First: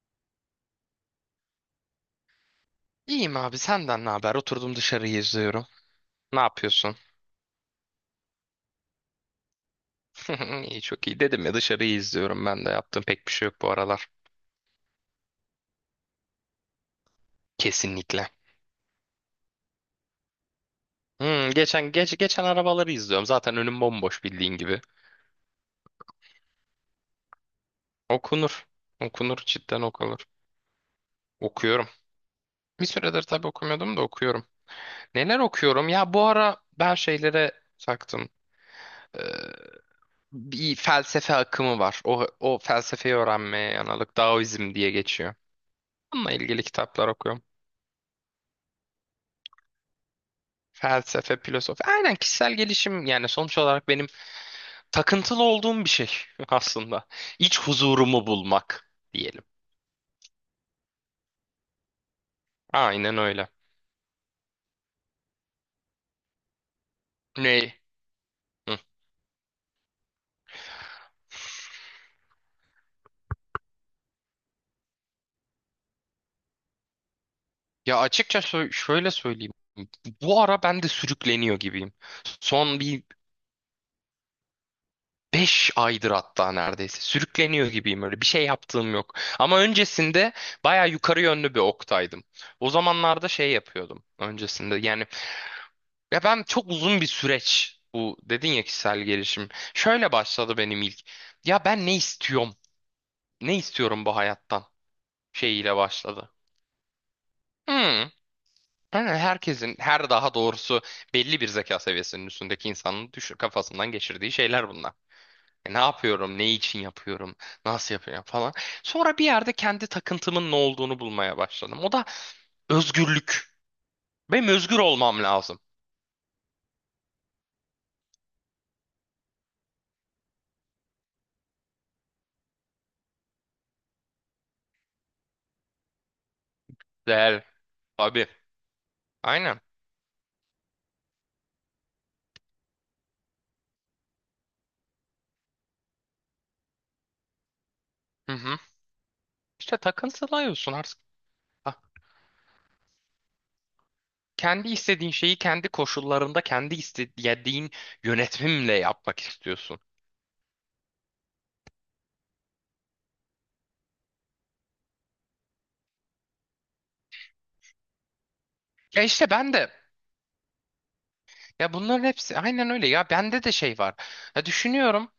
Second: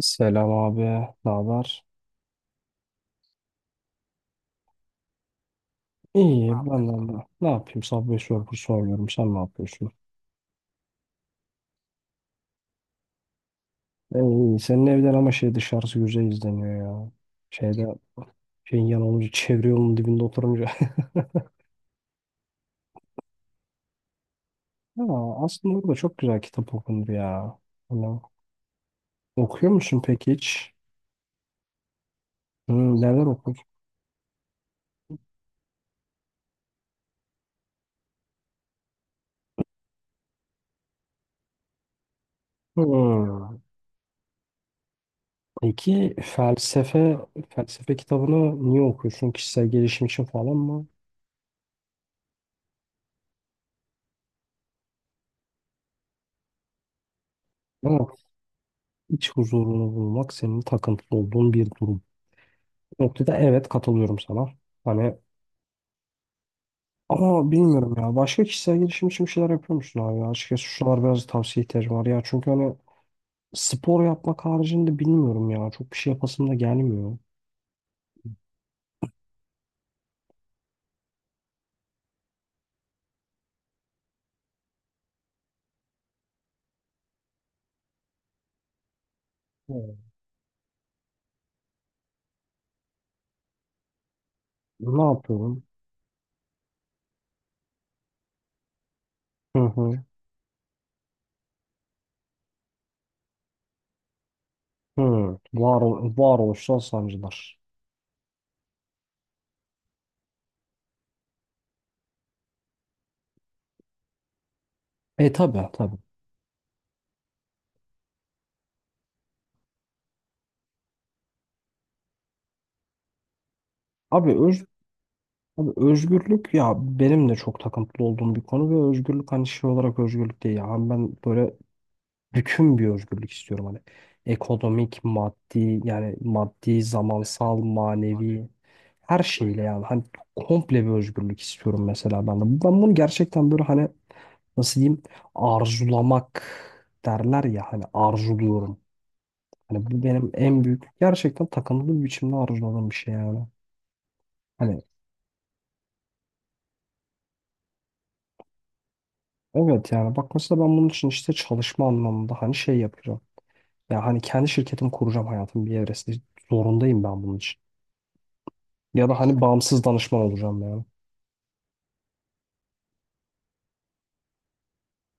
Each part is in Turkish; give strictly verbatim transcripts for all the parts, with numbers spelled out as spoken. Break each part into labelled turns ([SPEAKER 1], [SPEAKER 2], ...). [SPEAKER 1] Selam abi, ne haber?
[SPEAKER 2] İyiyim abi, senden ne haber? Oturdum dışarıyı izliyorum. Ne
[SPEAKER 1] İyi, ben de
[SPEAKER 2] yapıyorsun?
[SPEAKER 1] ne ne yapayım? Subway Surfer soruyorum, sen ne yapıyorsun?
[SPEAKER 2] İyi, çok iyi dedim ya, dışarıyı izliyorum, ben de yaptığım pek bir şey yok bu aralar.
[SPEAKER 1] E, İyi, senin evden ama şey dışarısı güzel izleniyor ya. Şeyde,
[SPEAKER 2] Kesinlikle.
[SPEAKER 1] şeyin yan olunca, çevre yolunun dibinde oturunca.
[SPEAKER 2] Hmm, geçen geç, geçen arabaları izliyorum. Zaten önüm bomboş, bildiğin gibi.
[SPEAKER 1] Ha, aslında orada çok güzel kitap okunur ya. Hani,
[SPEAKER 2] Okunur. Okunur,
[SPEAKER 1] okuyor
[SPEAKER 2] cidden
[SPEAKER 1] musun
[SPEAKER 2] okunur.
[SPEAKER 1] peki hiç?
[SPEAKER 2] Okuyorum. Bir
[SPEAKER 1] Hmm,
[SPEAKER 2] süredir
[SPEAKER 1] neler
[SPEAKER 2] tabii
[SPEAKER 1] okur?
[SPEAKER 2] okumuyordum da okuyorum. Neler okuyorum? Ya bu ara ben şeylere taktım. Ee, Bir felsefe akımı var. O, o felsefeyi
[SPEAKER 1] Hmm.
[SPEAKER 2] öğrenmeye yanalık, Daoizm diye geçiyor.
[SPEAKER 1] Peki
[SPEAKER 2] Bununla ilgili kitaplar
[SPEAKER 1] felsefe,
[SPEAKER 2] okuyorum.
[SPEAKER 1] felsefe kitabını niye okuyorsun? Kişisel gelişim için falan mı?
[SPEAKER 2] Felsefe, filozofi. Aynen, kişisel gelişim, yani sonuç olarak benim takıntılı olduğum bir şey aslında. İç huzurumu
[SPEAKER 1] Evet,
[SPEAKER 2] bulmak
[SPEAKER 1] iç
[SPEAKER 2] diyelim.
[SPEAKER 1] huzurunu bulmak senin takıntılı olduğun bir durum.
[SPEAKER 2] Aynen
[SPEAKER 1] Noktada
[SPEAKER 2] öyle.
[SPEAKER 1] evet katılıyorum sana. Hani ama
[SPEAKER 2] Ne?
[SPEAKER 1] bilmiyorum ya. Başka kişisel
[SPEAKER 2] Hı.
[SPEAKER 1] gelişim için bir şeyler yapıyor musun abi ya? Açıkçası şu biraz tavsiye ihtiyacım var ya. Çünkü hani spor yapmak haricinde bilmiyorum ya. Çok bir şey yapasım da gelmiyor.
[SPEAKER 2] Ya açıkça sö- şöyle söyleyeyim. Bu ara ben de sürükleniyor gibiyim. Son bir beş aydır hatta neredeyse. Sürükleniyor gibiyim öyle. Bir şey yaptığım yok. Ama
[SPEAKER 1] Hmm.
[SPEAKER 2] öncesinde baya yukarı yönlü bir oktaydım. O zamanlarda şey yapıyordum öncesinde.
[SPEAKER 1] Ne
[SPEAKER 2] Yani
[SPEAKER 1] yapıyorum?
[SPEAKER 2] ya ben çok uzun bir süreç bu dedin ya, kişisel gelişim.
[SPEAKER 1] Hı hı.
[SPEAKER 2] Şöyle başladı benim ilk. Ya ben ne istiyorum? Ne istiyorum bu hayattan?
[SPEAKER 1] Hı.
[SPEAKER 2] Şeyiyle
[SPEAKER 1] Var,
[SPEAKER 2] başladı.
[SPEAKER 1] varoluşsal sancılar.
[SPEAKER 2] Hmm. Yani herkesin her, daha doğrusu belli bir zeka seviyesinin üstündeki insanın düşür kafasından geçirdiği şeyler bunlar.
[SPEAKER 1] E tabi
[SPEAKER 2] E, ne
[SPEAKER 1] tabii.
[SPEAKER 2] yapıyorum, ne için yapıyorum, nasıl yapıyorum falan. Sonra bir yerde kendi takıntımın ne olduğunu bulmaya başladım. O da özgürlük.
[SPEAKER 1] Abi,
[SPEAKER 2] Benim
[SPEAKER 1] öz,
[SPEAKER 2] özgür olmam lazım.
[SPEAKER 1] abi özgürlük ya benim de çok takıntılı olduğum bir konu ve özgürlük hani şey olarak özgürlük değil ya. Hani ben böyle bütün bir özgürlük istiyorum hani ekonomik, maddi yani maddi,
[SPEAKER 2] Değer.
[SPEAKER 1] zamansal,
[SPEAKER 2] Abi.
[SPEAKER 1] manevi her
[SPEAKER 2] Aynen.
[SPEAKER 1] şeyle yani hani komple bir özgürlük istiyorum mesela ben de. Ben bunu gerçekten böyle hani nasıl diyeyim arzulamak derler ya hani
[SPEAKER 2] Hı hı.
[SPEAKER 1] arzuluyorum.
[SPEAKER 2] İşte
[SPEAKER 1] Hani bu benim en
[SPEAKER 2] takıntılıyorsun.
[SPEAKER 1] büyük
[SPEAKER 2] Ah,
[SPEAKER 1] gerçekten takıntılı bir biçimde arzuladığım bir şey yani.
[SPEAKER 2] kendi
[SPEAKER 1] Hani
[SPEAKER 2] istediğin şeyi kendi koşullarında kendi istediğin yönetimle yapmak istiyorsun.
[SPEAKER 1] evet yani bak mesela ben bunun için işte çalışma anlamında hani şey yapacağım. Ya hani kendi şirketimi kuracağım hayatım bir evresinde. Zorundayım ben bunun için.
[SPEAKER 2] Ya
[SPEAKER 1] Ya da
[SPEAKER 2] işte
[SPEAKER 1] hani
[SPEAKER 2] ben de,
[SPEAKER 1] bağımsız danışman olacağım yani.
[SPEAKER 2] ya bunların hepsi aynen öyle, ya bende de şey var. Ya düşünüyorum,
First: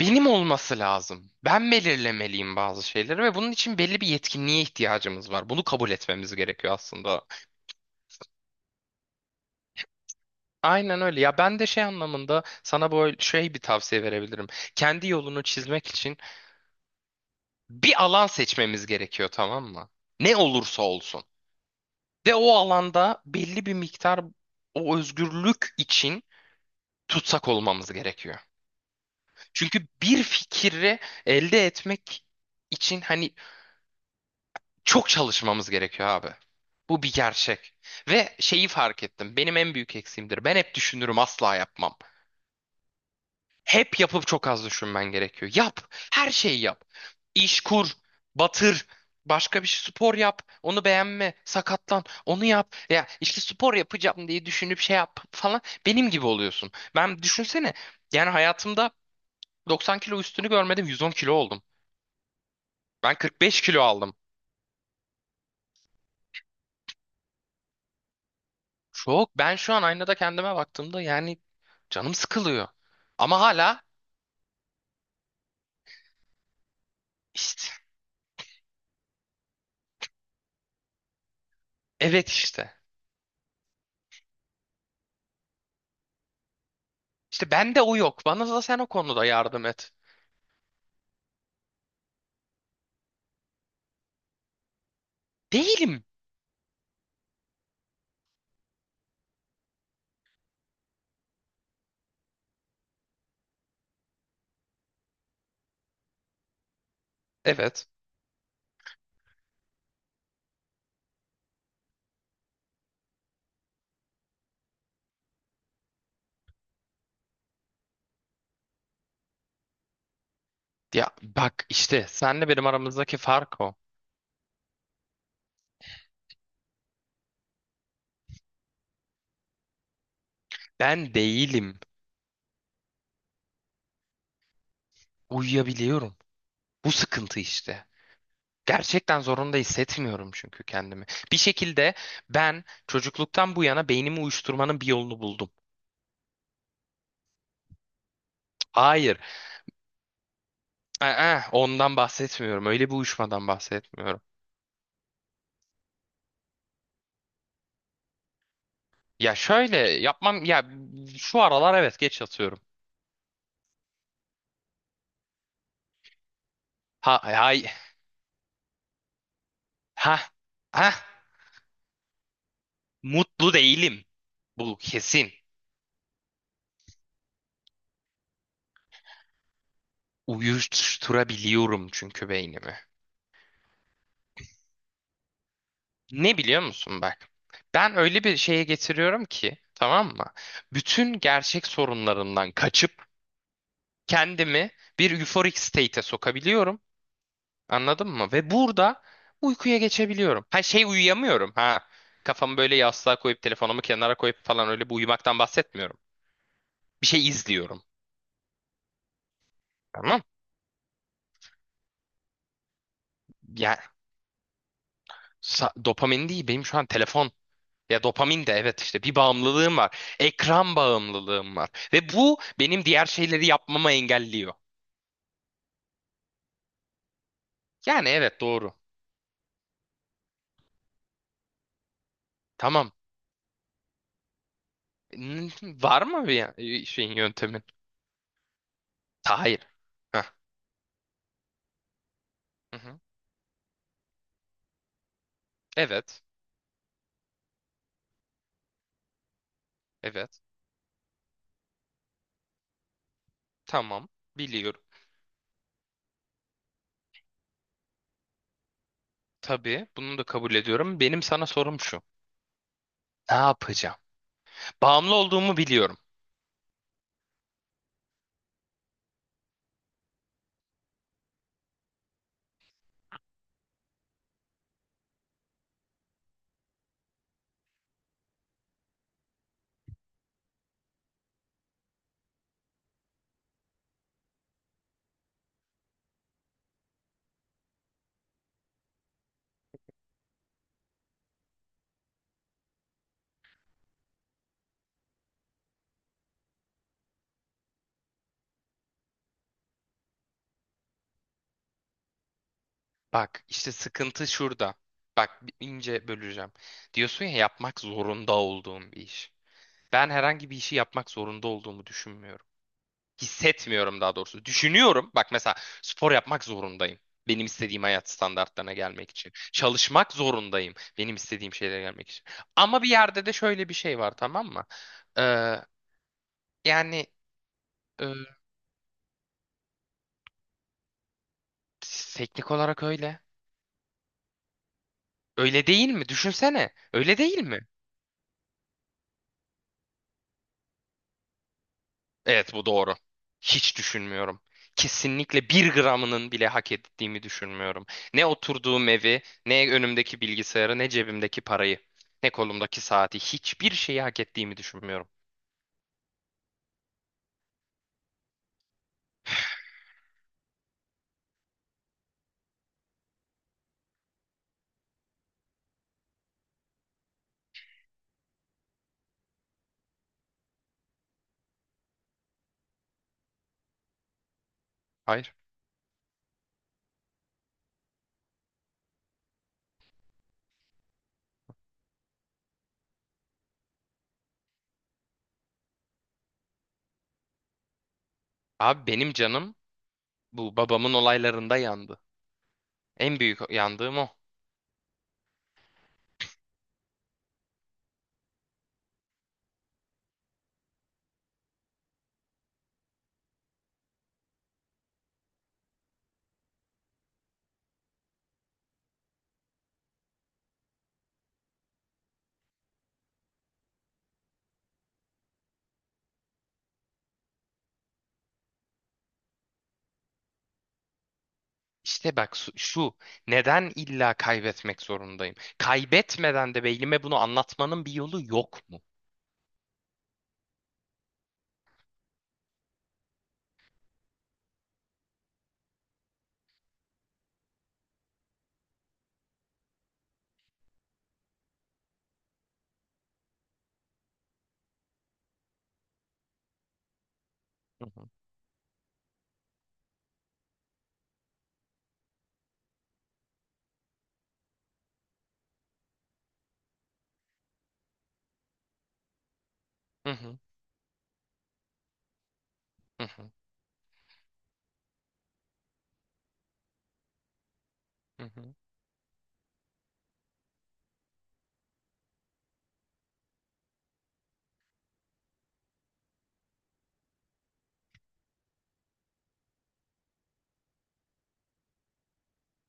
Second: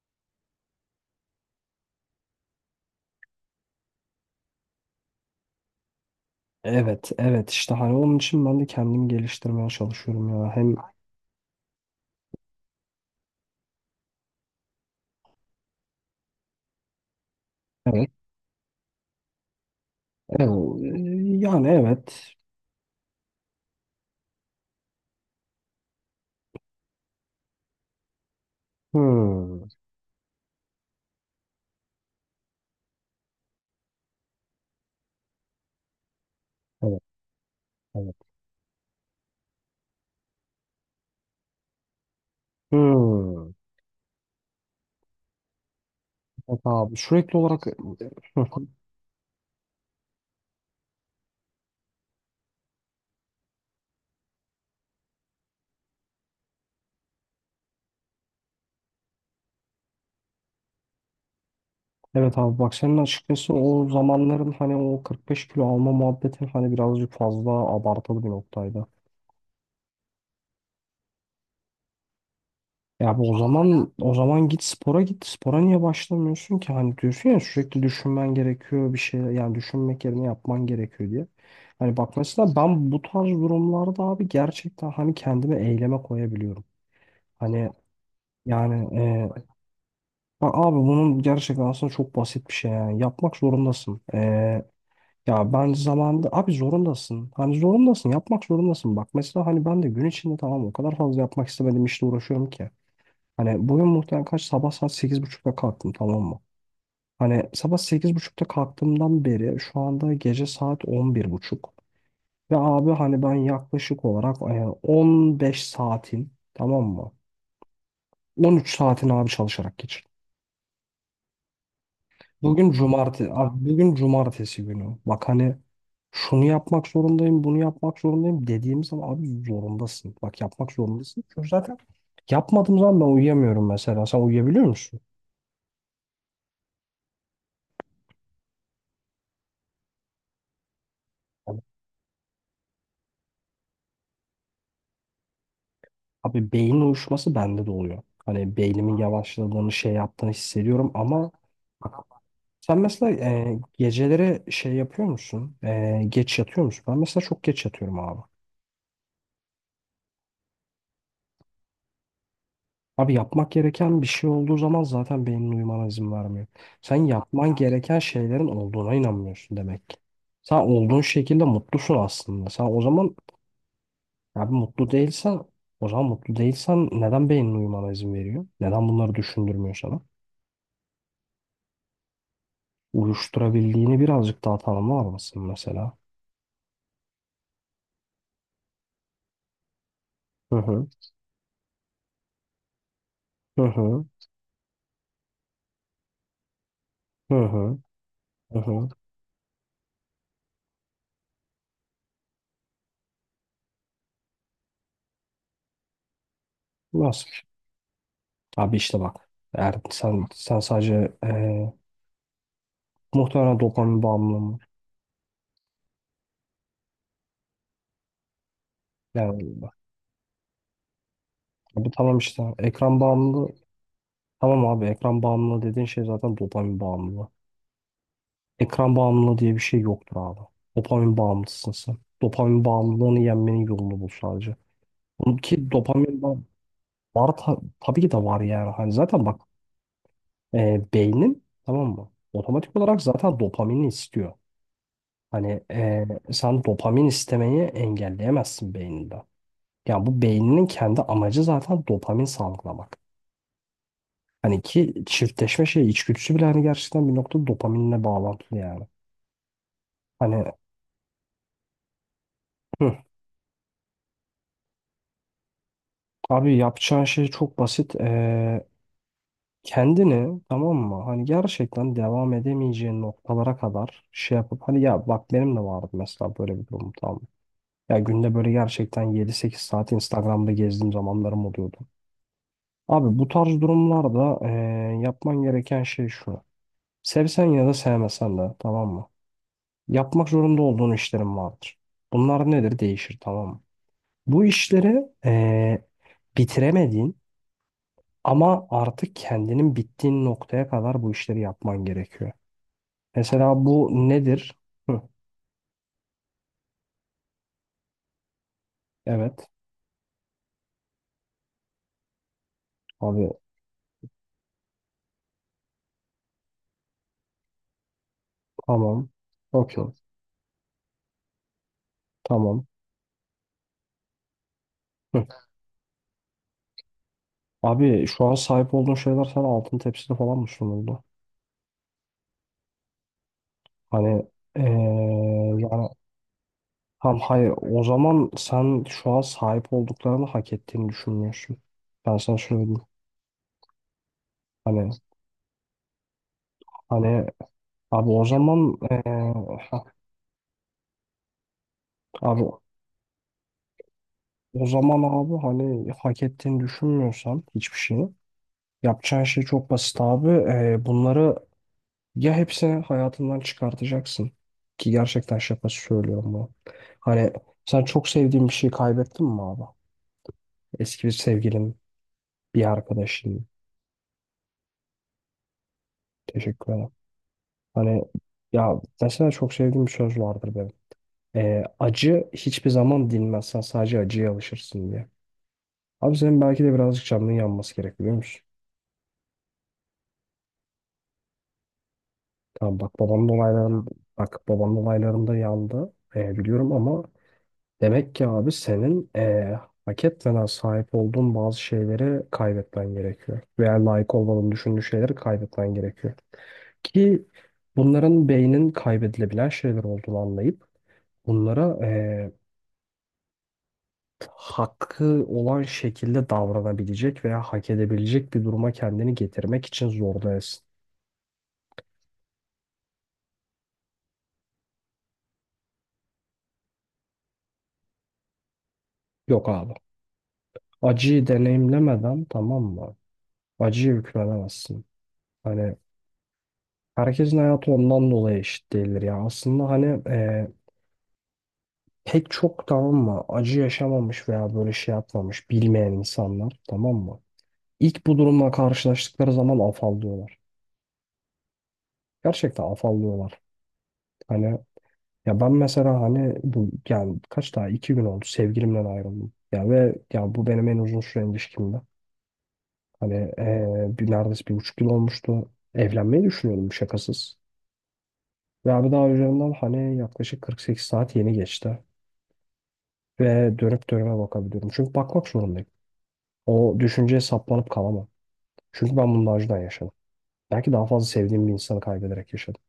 [SPEAKER 2] benim olması lazım. Ben belirlemeliyim bazı şeyleri ve bunun için belli bir yetkinliğe ihtiyacımız var. Bunu kabul etmemiz gerekiyor
[SPEAKER 1] Evet,
[SPEAKER 2] aslında.
[SPEAKER 1] evet işte hani onun için ben de kendimi geliştirmeye çalışıyorum ya. Hem
[SPEAKER 2] Aynen öyle, ya ben de şey anlamında sana böyle şey bir tavsiye verebilirim. Kendi yolunu çizmek için bir
[SPEAKER 1] evet,
[SPEAKER 2] alan seçmemiz gerekiyor, tamam mı? Ne
[SPEAKER 1] evet
[SPEAKER 2] olursa olsun.
[SPEAKER 1] yani
[SPEAKER 2] De
[SPEAKER 1] evet.
[SPEAKER 2] o alanda belli bir miktar o özgürlük için tutsak olmamız gerekiyor.
[SPEAKER 1] Hmm,
[SPEAKER 2] Çünkü bir fikri elde etmek için hani çok çalışmamız gerekiyor abi.
[SPEAKER 1] evet,
[SPEAKER 2] Bu bir gerçek.
[SPEAKER 1] evet.
[SPEAKER 2] Ve şeyi fark ettim. Benim en büyük eksiğimdir. Ben hep düşünürüm, asla yapmam.
[SPEAKER 1] Hmm.
[SPEAKER 2] Hep yapıp çok az düşünmen gerekiyor. Yap. Her
[SPEAKER 1] Evet
[SPEAKER 2] şeyi yap.
[SPEAKER 1] abi sürekli
[SPEAKER 2] İş
[SPEAKER 1] olarak
[SPEAKER 2] kur. Batır. Başka bir şey, spor yap. Onu beğenme. Sakatlan. Onu yap. Ya işte spor yapacağım diye düşünüp şey yap falan. Benim gibi oluyorsun. Ben düşünsene. Yani hayatımda doksan kilo üstünü görmedim. yüz on kilo oldum.
[SPEAKER 1] evet. Abi bak senin
[SPEAKER 2] Ben
[SPEAKER 1] açıkçası
[SPEAKER 2] kırk beş kilo
[SPEAKER 1] o
[SPEAKER 2] aldım.
[SPEAKER 1] zamanların hani o kırk beş kilo alma muhabbeti hani birazcık fazla abartılı bir noktaydı.
[SPEAKER 2] Çok. Ben şu an aynada kendime baktığımda yani canım sıkılıyor.
[SPEAKER 1] Ya bu o
[SPEAKER 2] Ama hala
[SPEAKER 1] zaman o zaman git spora git. Spora niye başlamıyorsun ki? Hani diyorsun ya
[SPEAKER 2] işte.
[SPEAKER 1] sürekli düşünmen gerekiyor bir şey yani düşünmek yerine yapman gerekiyor diye. Hani bak
[SPEAKER 2] Evet,
[SPEAKER 1] mesela
[SPEAKER 2] işte.
[SPEAKER 1] ben bu tarz durumlarda abi gerçekten hani kendimi eyleme koyabiliyorum.
[SPEAKER 2] İşte
[SPEAKER 1] Hani
[SPEAKER 2] bende o yok. Bana da sen o
[SPEAKER 1] yani
[SPEAKER 2] konuda
[SPEAKER 1] e,
[SPEAKER 2] yardım et.
[SPEAKER 1] bak abi bunun gerçekten aslında çok basit bir şey yani. Yapmak zorundasın. E, ya ben
[SPEAKER 2] Değilim.
[SPEAKER 1] zamanında abi zorundasın. Hani zorundasın yapmak zorundasın. Bak mesela hani ben de gün içinde tamam o kadar fazla yapmak istemediğim işle uğraşıyorum ki. Hani bugün muhtemelen kaç sabah saat sekiz buçukta kalktım tamam mı? Hani sabah
[SPEAKER 2] Evet.
[SPEAKER 1] sekiz buçukta kalktığımdan beri şu anda gece saat on bir buçuk. Ve abi hani ben yaklaşık olarak e, on beş saatin tamam mı? On üç saatin abi çalışarak geçirdim.
[SPEAKER 2] Ya bak, işte senle benim
[SPEAKER 1] Bugün
[SPEAKER 2] aramızdaki
[SPEAKER 1] cumartesi,
[SPEAKER 2] fark
[SPEAKER 1] abi
[SPEAKER 2] o.
[SPEAKER 1] bugün cumartesi günü. Bak hani şunu yapmak zorundayım, bunu yapmak zorundayım dediğim zaman abi zorundasın. Bak yapmak
[SPEAKER 2] Ben
[SPEAKER 1] zorundasın. Çünkü zaten
[SPEAKER 2] değilim.
[SPEAKER 1] yapmadığım zaman ben uyuyamıyorum mesela. Sen uyuyabiliyor musun?
[SPEAKER 2] Uyuyabiliyorum. Bu sıkıntı işte. Gerçekten zorunda hissetmiyorum çünkü kendimi. Bir şekilde ben çocukluktan bu yana beynimi uyuşturmanın bir yolunu buldum.
[SPEAKER 1] Abi beyin uyuşması bende de oluyor. Hani beynimin
[SPEAKER 2] Hayır.
[SPEAKER 1] yavaşladığını şey yaptığını hissediyorum ama
[SPEAKER 2] Aa,
[SPEAKER 1] bak,
[SPEAKER 2] ondan bahsetmiyorum.
[SPEAKER 1] sen
[SPEAKER 2] Öyle bir
[SPEAKER 1] mesela
[SPEAKER 2] uyuşmadan
[SPEAKER 1] e,
[SPEAKER 2] bahsetmiyorum.
[SPEAKER 1] geceleri şey yapıyor musun? E, geç yatıyor musun? Ben mesela çok geç yatıyorum abi.
[SPEAKER 2] Ya şöyle yapmam ya, şu aralar evet geç yatıyorum.
[SPEAKER 1] Abi yapmak gereken bir şey olduğu zaman zaten beynin uyumana izin vermiyor. Sen
[SPEAKER 2] Ha
[SPEAKER 1] yapman
[SPEAKER 2] hay
[SPEAKER 1] gereken şeylerin olduğuna inanmıyorsun demek ki.
[SPEAKER 2] ha
[SPEAKER 1] Sen
[SPEAKER 2] ha
[SPEAKER 1] olduğun şekilde mutlusun aslında. Sen o zaman
[SPEAKER 2] mutlu değilim.
[SPEAKER 1] abi
[SPEAKER 2] Bu
[SPEAKER 1] mutlu
[SPEAKER 2] kesin.
[SPEAKER 1] değilsen, o zaman mutlu değilsen neden beynin uyumana izin veriyor? Neden bunları düşündürmüyor sana?
[SPEAKER 2] Uyuşturabiliyorum çünkü beynimi.
[SPEAKER 1] Uyuşturabildiğini birazcık daha tanımlar mısın mesela?
[SPEAKER 2] Ne biliyor musun bak? Ben öyle bir şeye getiriyorum ki, tamam mı?
[SPEAKER 1] Hı hı.
[SPEAKER 2] Bütün gerçek sorunlarından kaçıp
[SPEAKER 1] Hı hı.
[SPEAKER 2] kendimi bir euphoric state'e sokabiliyorum.
[SPEAKER 1] Hı hı.
[SPEAKER 2] Anladın mı? Ve
[SPEAKER 1] Hı hı.
[SPEAKER 2] burada uykuya geçebiliyorum. Ha şey, uyuyamıyorum ha. Kafamı böyle yastığa koyup telefonumu kenara koyup falan öyle bir uyumaktan bahsetmiyorum. Bir
[SPEAKER 1] Nasıl?
[SPEAKER 2] şey izliyorum.
[SPEAKER 1] Abi işte bak. Eğer
[SPEAKER 2] Tamam.
[SPEAKER 1] sen, sen sadece eee muhtemelen
[SPEAKER 2] Ya
[SPEAKER 1] dopamin bağımlılığı mı?
[SPEAKER 2] sa- dopamin değil benim şu an telefon. Ya dopamin de evet, işte bir
[SPEAKER 1] Yani bak.
[SPEAKER 2] bağımlılığım var. Ekran bağımlılığım var.
[SPEAKER 1] Bu
[SPEAKER 2] Ve
[SPEAKER 1] tamam
[SPEAKER 2] bu
[SPEAKER 1] işte.
[SPEAKER 2] benim
[SPEAKER 1] Ekran
[SPEAKER 2] diğer şeyleri
[SPEAKER 1] bağımlılığı.
[SPEAKER 2] yapmamı engelliyor.
[SPEAKER 1] Tamam abi ekran bağımlılığı dediğin şey zaten dopamin bağımlılığı.
[SPEAKER 2] Yani evet, doğru.
[SPEAKER 1] Ekran bağımlılığı diye bir şey yoktur abi. Dopamin bağımlısın sen. Dopamin
[SPEAKER 2] Tamam.
[SPEAKER 1] bağımlılığını yenmenin yolunu bul sadece. Bunun
[SPEAKER 2] N-
[SPEAKER 1] ki
[SPEAKER 2] var
[SPEAKER 1] dopamin
[SPEAKER 2] mı bir
[SPEAKER 1] bağ-
[SPEAKER 2] ya- şeyin,
[SPEAKER 1] var ta-
[SPEAKER 2] yöntemin?
[SPEAKER 1] tabii ki de var yani. Hani zaten
[SPEAKER 2] Ta-
[SPEAKER 1] bak.
[SPEAKER 2] hayır. Heh.
[SPEAKER 1] E, beynin tamam mı? Otomatik
[SPEAKER 2] Hı hı.
[SPEAKER 1] olarak zaten dopamini istiyor. Hani e,
[SPEAKER 2] Evet.
[SPEAKER 1] sen dopamin istemeyi engelleyemezsin beyninde. Yani bu
[SPEAKER 2] Evet.
[SPEAKER 1] beyninin kendi amacı zaten dopamin salgılamak.
[SPEAKER 2] Tamam.
[SPEAKER 1] Hani
[SPEAKER 2] Biliyorum.
[SPEAKER 1] ki çiftleşme şey içgüdüsü bile hani gerçekten bir noktada dopaminle bağlantılı yani.
[SPEAKER 2] Tabii bunu da
[SPEAKER 1] Hani
[SPEAKER 2] kabul ediyorum. Benim sana sorum şu.
[SPEAKER 1] hı,
[SPEAKER 2] Ne yapacağım? Bağımlı olduğumu biliyorum.
[SPEAKER 1] abi yapacağın şey çok basit. E, kendini tamam mı? Hani gerçekten devam edemeyeceğin noktalara kadar şey yapıp hani ya bak benim de vardı mesela böyle bir durum tamam. Ya günde böyle gerçekten yedi sekiz saat Instagram'da gezdiğim zamanlarım oluyordu. Abi bu tarz durumlarda eee, yapman gereken şey şu. Sevsen ya da sevmesen de tamam mı? Yapmak zorunda olduğun işlerin vardır. Bunlar nedir? Değişir tamam mı? Bu işleri eee, bitiremediğin ama artık kendinin bittiğin noktaya kadar bu işleri yapman gerekiyor.
[SPEAKER 2] Bak
[SPEAKER 1] Mesela
[SPEAKER 2] işte
[SPEAKER 1] bu
[SPEAKER 2] sıkıntı
[SPEAKER 1] nedir?
[SPEAKER 2] şurada.
[SPEAKER 1] Hı,
[SPEAKER 2] Bak, ince böleceğim. Diyorsun ya, yapmak zorunda olduğum bir iş.
[SPEAKER 1] evet.
[SPEAKER 2] Ben herhangi bir işi yapmak zorunda olduğumu düşünmüyorum.
[SPEAKER 1] Abi
[SPEAKER 2] Hissetmiyorum daha doğrusu. Düşünüyorum. Bak mesela spor yapmak zorundayım. Benim istediğim hayat standartlarına
[SPEAKER 1] tamam.
[SPEAKER 2] gelmek için.
[SPEAKER 1] Okey.
[SPEAKER 2] Çalışmak zorundayım. Benim istediğim şeylere gelmek için.
[SPEAKER 1] Tamam.
[SPEAKER 2] Ama bir yerde de şöyle bir şey var, tamam mı?
[SPEAKER 1] Hı.
[SPEAKER 2] Ee, yani e,
[SPEAKER 1] Abi şu an sahip olduğun şeyler sana altın tepside falan mı sunuldu?
[SPEAKER 2] teknik olarak öyle.
[SPEAKER 1] Hani eee,
[SPEAKER 2] Öyle
[SPEAKER 1] yani
[SPEAKER 2] değil mi? Düşünsene. Öyle
[SPEAKER 1] tam
[SPEAKER 2] değil
[SPEAKER 1] hayır,
[SPEAKER 2] mi?
[SPEAKER 1] o zaman sen şu an sahip olduklarını hak ettiğini düşünmüyorsun. Ben sana
[SPEAKER 2] Evet, bu
[SPEAKER 1] söyleyeyim.
[SPEAKER 2] doğru. Hiç düşünmüyorum.
[SPEAKER 1] Hani
[SPEAKER 2] Kesinlikle bir gramının bile hak ettiğimi
[SPEAKER 1] hani
[SPEAKER 2] düşünmüyorum.
[SPEAKER 1] abi o
[SPEAKER 2] Ne
[SPEAKER 1] zaman
[SPEAKER 2] oturduğum evi,
[SPEAKER 1] eee,
[SPEAKER 2] ne
[SPEAKER 1] ha,
[SPEAKER 2] önümdeki bilgisayarı, ne cebimdeki parayı, ne
[SPEAKER 1] abi
[SPEAKER 2] kolumdaki saati. Hiçbir şeyi hak ettiğimi
[SPEAKER 1] o zaman
[SPEAKER 2] düşünmüyorum.
[SPEAKER 1] abi hani hak ettiğini düşünmüyorsan hiçbir şeyi yapacağın şey çok basit abi. Eee, bunları ya hepsini hayatından çıkartacaksın ki gerçekten şakası söylüyorum bu. Hani sen çok sevdiğin bir şeyi kaybettin mi abi? Eski bir sevgilin, bir arkadaşın.
[SPEAKER 2] Hayır.
[SPEAKER 1] Teşekkür ederim. Hani ya mesela çok sevdiğim bir söz vardır benim. Ee, acı hiçbir zaman dinmez. Sen sadece acıya alışırsın diye. Abi senin belki de birazcık canının yanması gerek biliyor musun?
[SPEAKER 2] Abi benim canım bu babamın olaylarında yandı.
[SPEAKER 1] Tamam bak
[SPEAKER 2] En
[SPEAKER 1] babamın
[SPEAKER 2] büyük
[SPEAKER 1] olaylarında
[SPEAKER 2] yandığım o.
[SPEAKER 1] bak babamın olaylarında yandı. Ee, biliyorum ama demek ki abi senin eee hak etmeden sahip olduğun bazı şeyleri kaybetmen gerekiyor. Veya layık olmadığını düşündüğün şeyleri kaybetmen gerekiyor. Ki bunların beynin kaybedilebilen şeyler olduğunu anlayıp bunlara eee, hakkı olan şekilde davranabilecek veya hak edebilecek bir duruma kendini getirmek için zorlayasın.
[SPEAKER 2] İşte bak su- şu, neden illa kaybetmek zorundayım? Kaybetmeden de beynime bunu anlatmanın bir yolu yok mu?
[SPEAKER 1] Yok abi. Acıyı deneyimlemeden tamam mı? Acıyı hükmedemezsin. Hani herkesin hayatı ondan dolayı eşit değildir ya. Aslında hani eee, pek çok tamam mı acı yaşamamış veya böyle şey yapmamış bilmeyen insanlar tamam mı?
[SPEAKER 2] Hı
[SPEAKER 1] İlk
[SPEAKER 2] hı.
[SPEAKER 1] bu durumla karşılaştıkları zaman afallıyorlar. Gerçekten afallıyorlar. Hani ya ben mesela hani bu yani kaç daha iki gün oldu sevgilimden ayrıldım. Ya ve
[SPEAKER 2] Hı
[SPEAKER 1] ya
[SPEAKER 2] hı.
[SPEAKER 1] bu benim en uzun süren ilişkimdi.
[SPEAKER 2] Hı
[SPEAKER 1] Hani
[SPEAKER 2] hı.
[SPEAKER 1] eee, bir neredeyse bir buçuk yıl olmuştu. Evlenmeyi düşünüyordum şakasız.
[SPEAKER 2] Hı hı.
[SPEAKER 1] Ve abi daha üzerinden hani yaklaşık kırk sekiz saat yeni geçti. Ve dönüp dönüme bakabiliyorum. Çünkü bakmak zorundayım. O düşünceye saplanıp kalamam. Çünkü ben bunun acıdan yaşadım. Belki daha fazla sevdiğim bir insanı kaybederek yaşadım.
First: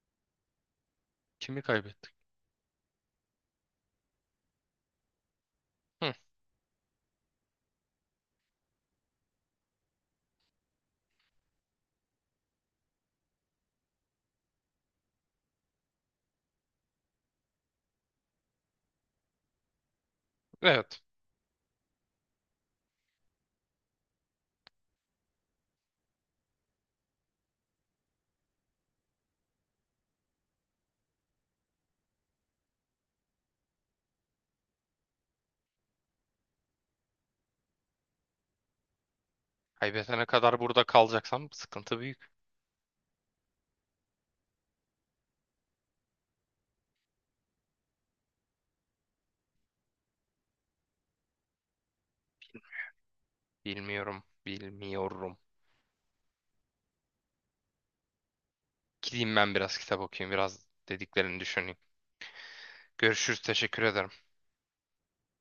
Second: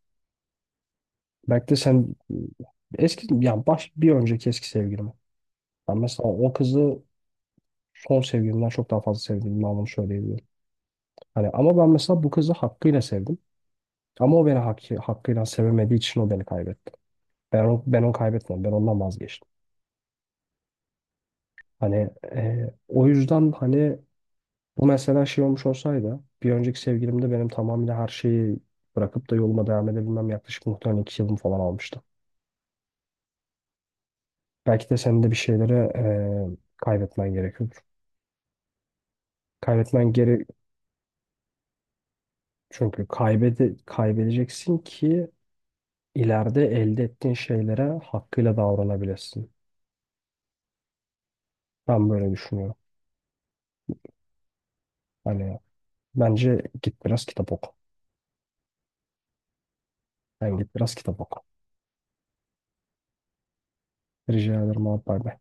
[SPEAKER 2] Kimi
[SPEAKER 1] Belki de
[SPEAKER 2] kaybettik?
[SPEAKER 1] sen eski yani baş bir önceki eski sevgilimi. Ben
[SPEAKER 2] Hı.
[SPEAKER 1] mesela o kızı son sevgilimden çok daha fazla sevdiğimi anlamı söyleyebilirim. Hani ama ben mesela bu kızı hakkıyla sevdim. Ama o beni hakkı, hakkıyla sevemediği için o beni kaybetti. Ben, o- ben onu kaybetmedim. Ben ondan vazgeçtim.
[SPEAKER 2] Evet.
[SPEAKER 1] Hani e, o yüzden hani bu mesela şey olmuş olsaydı bir önceki sevgilimde benim tamamıyla her şeyi bırakıp da yoluma devam edebilmem yaklaşık muhtemelen iki yılım falan almıştı. Belki de senin de bir şeylere eee, kaybetmen gerekiyordur. Kaybetmen
[SPEAKER 2] Kaybetene
[SPEAKER 1] geri
[SPEAKER 2] kadar burada kalacaksam sıkıntı büyük.
[SPEAKER 1] Çünkü kaybede kaybedeceksin ki ileride elde ettiğin şeylere hakkıyla davranabilirsin. Ben böyle düşünüyorum.
[SPEAKER 2] Bilmiyorum. Bilmiyorum.
[SPEAKER 1] Hani bence git biraz kitap oku.
[SPEAKER 2] Gideyim ben biraz kitap okuyayım.
[SPEAKER 1] Ben
[SPEAKER 2] Biraz
[SPEAKER 1] git biraz kitap
[SPEAKER 2] dediklerini
[SPEAKER 1] oku.
[SPEAKER 2] düşüneyim. Görüşürüz. Teşekkür ederim.
[SPEAKER 1] Rica ederim abi bay bay.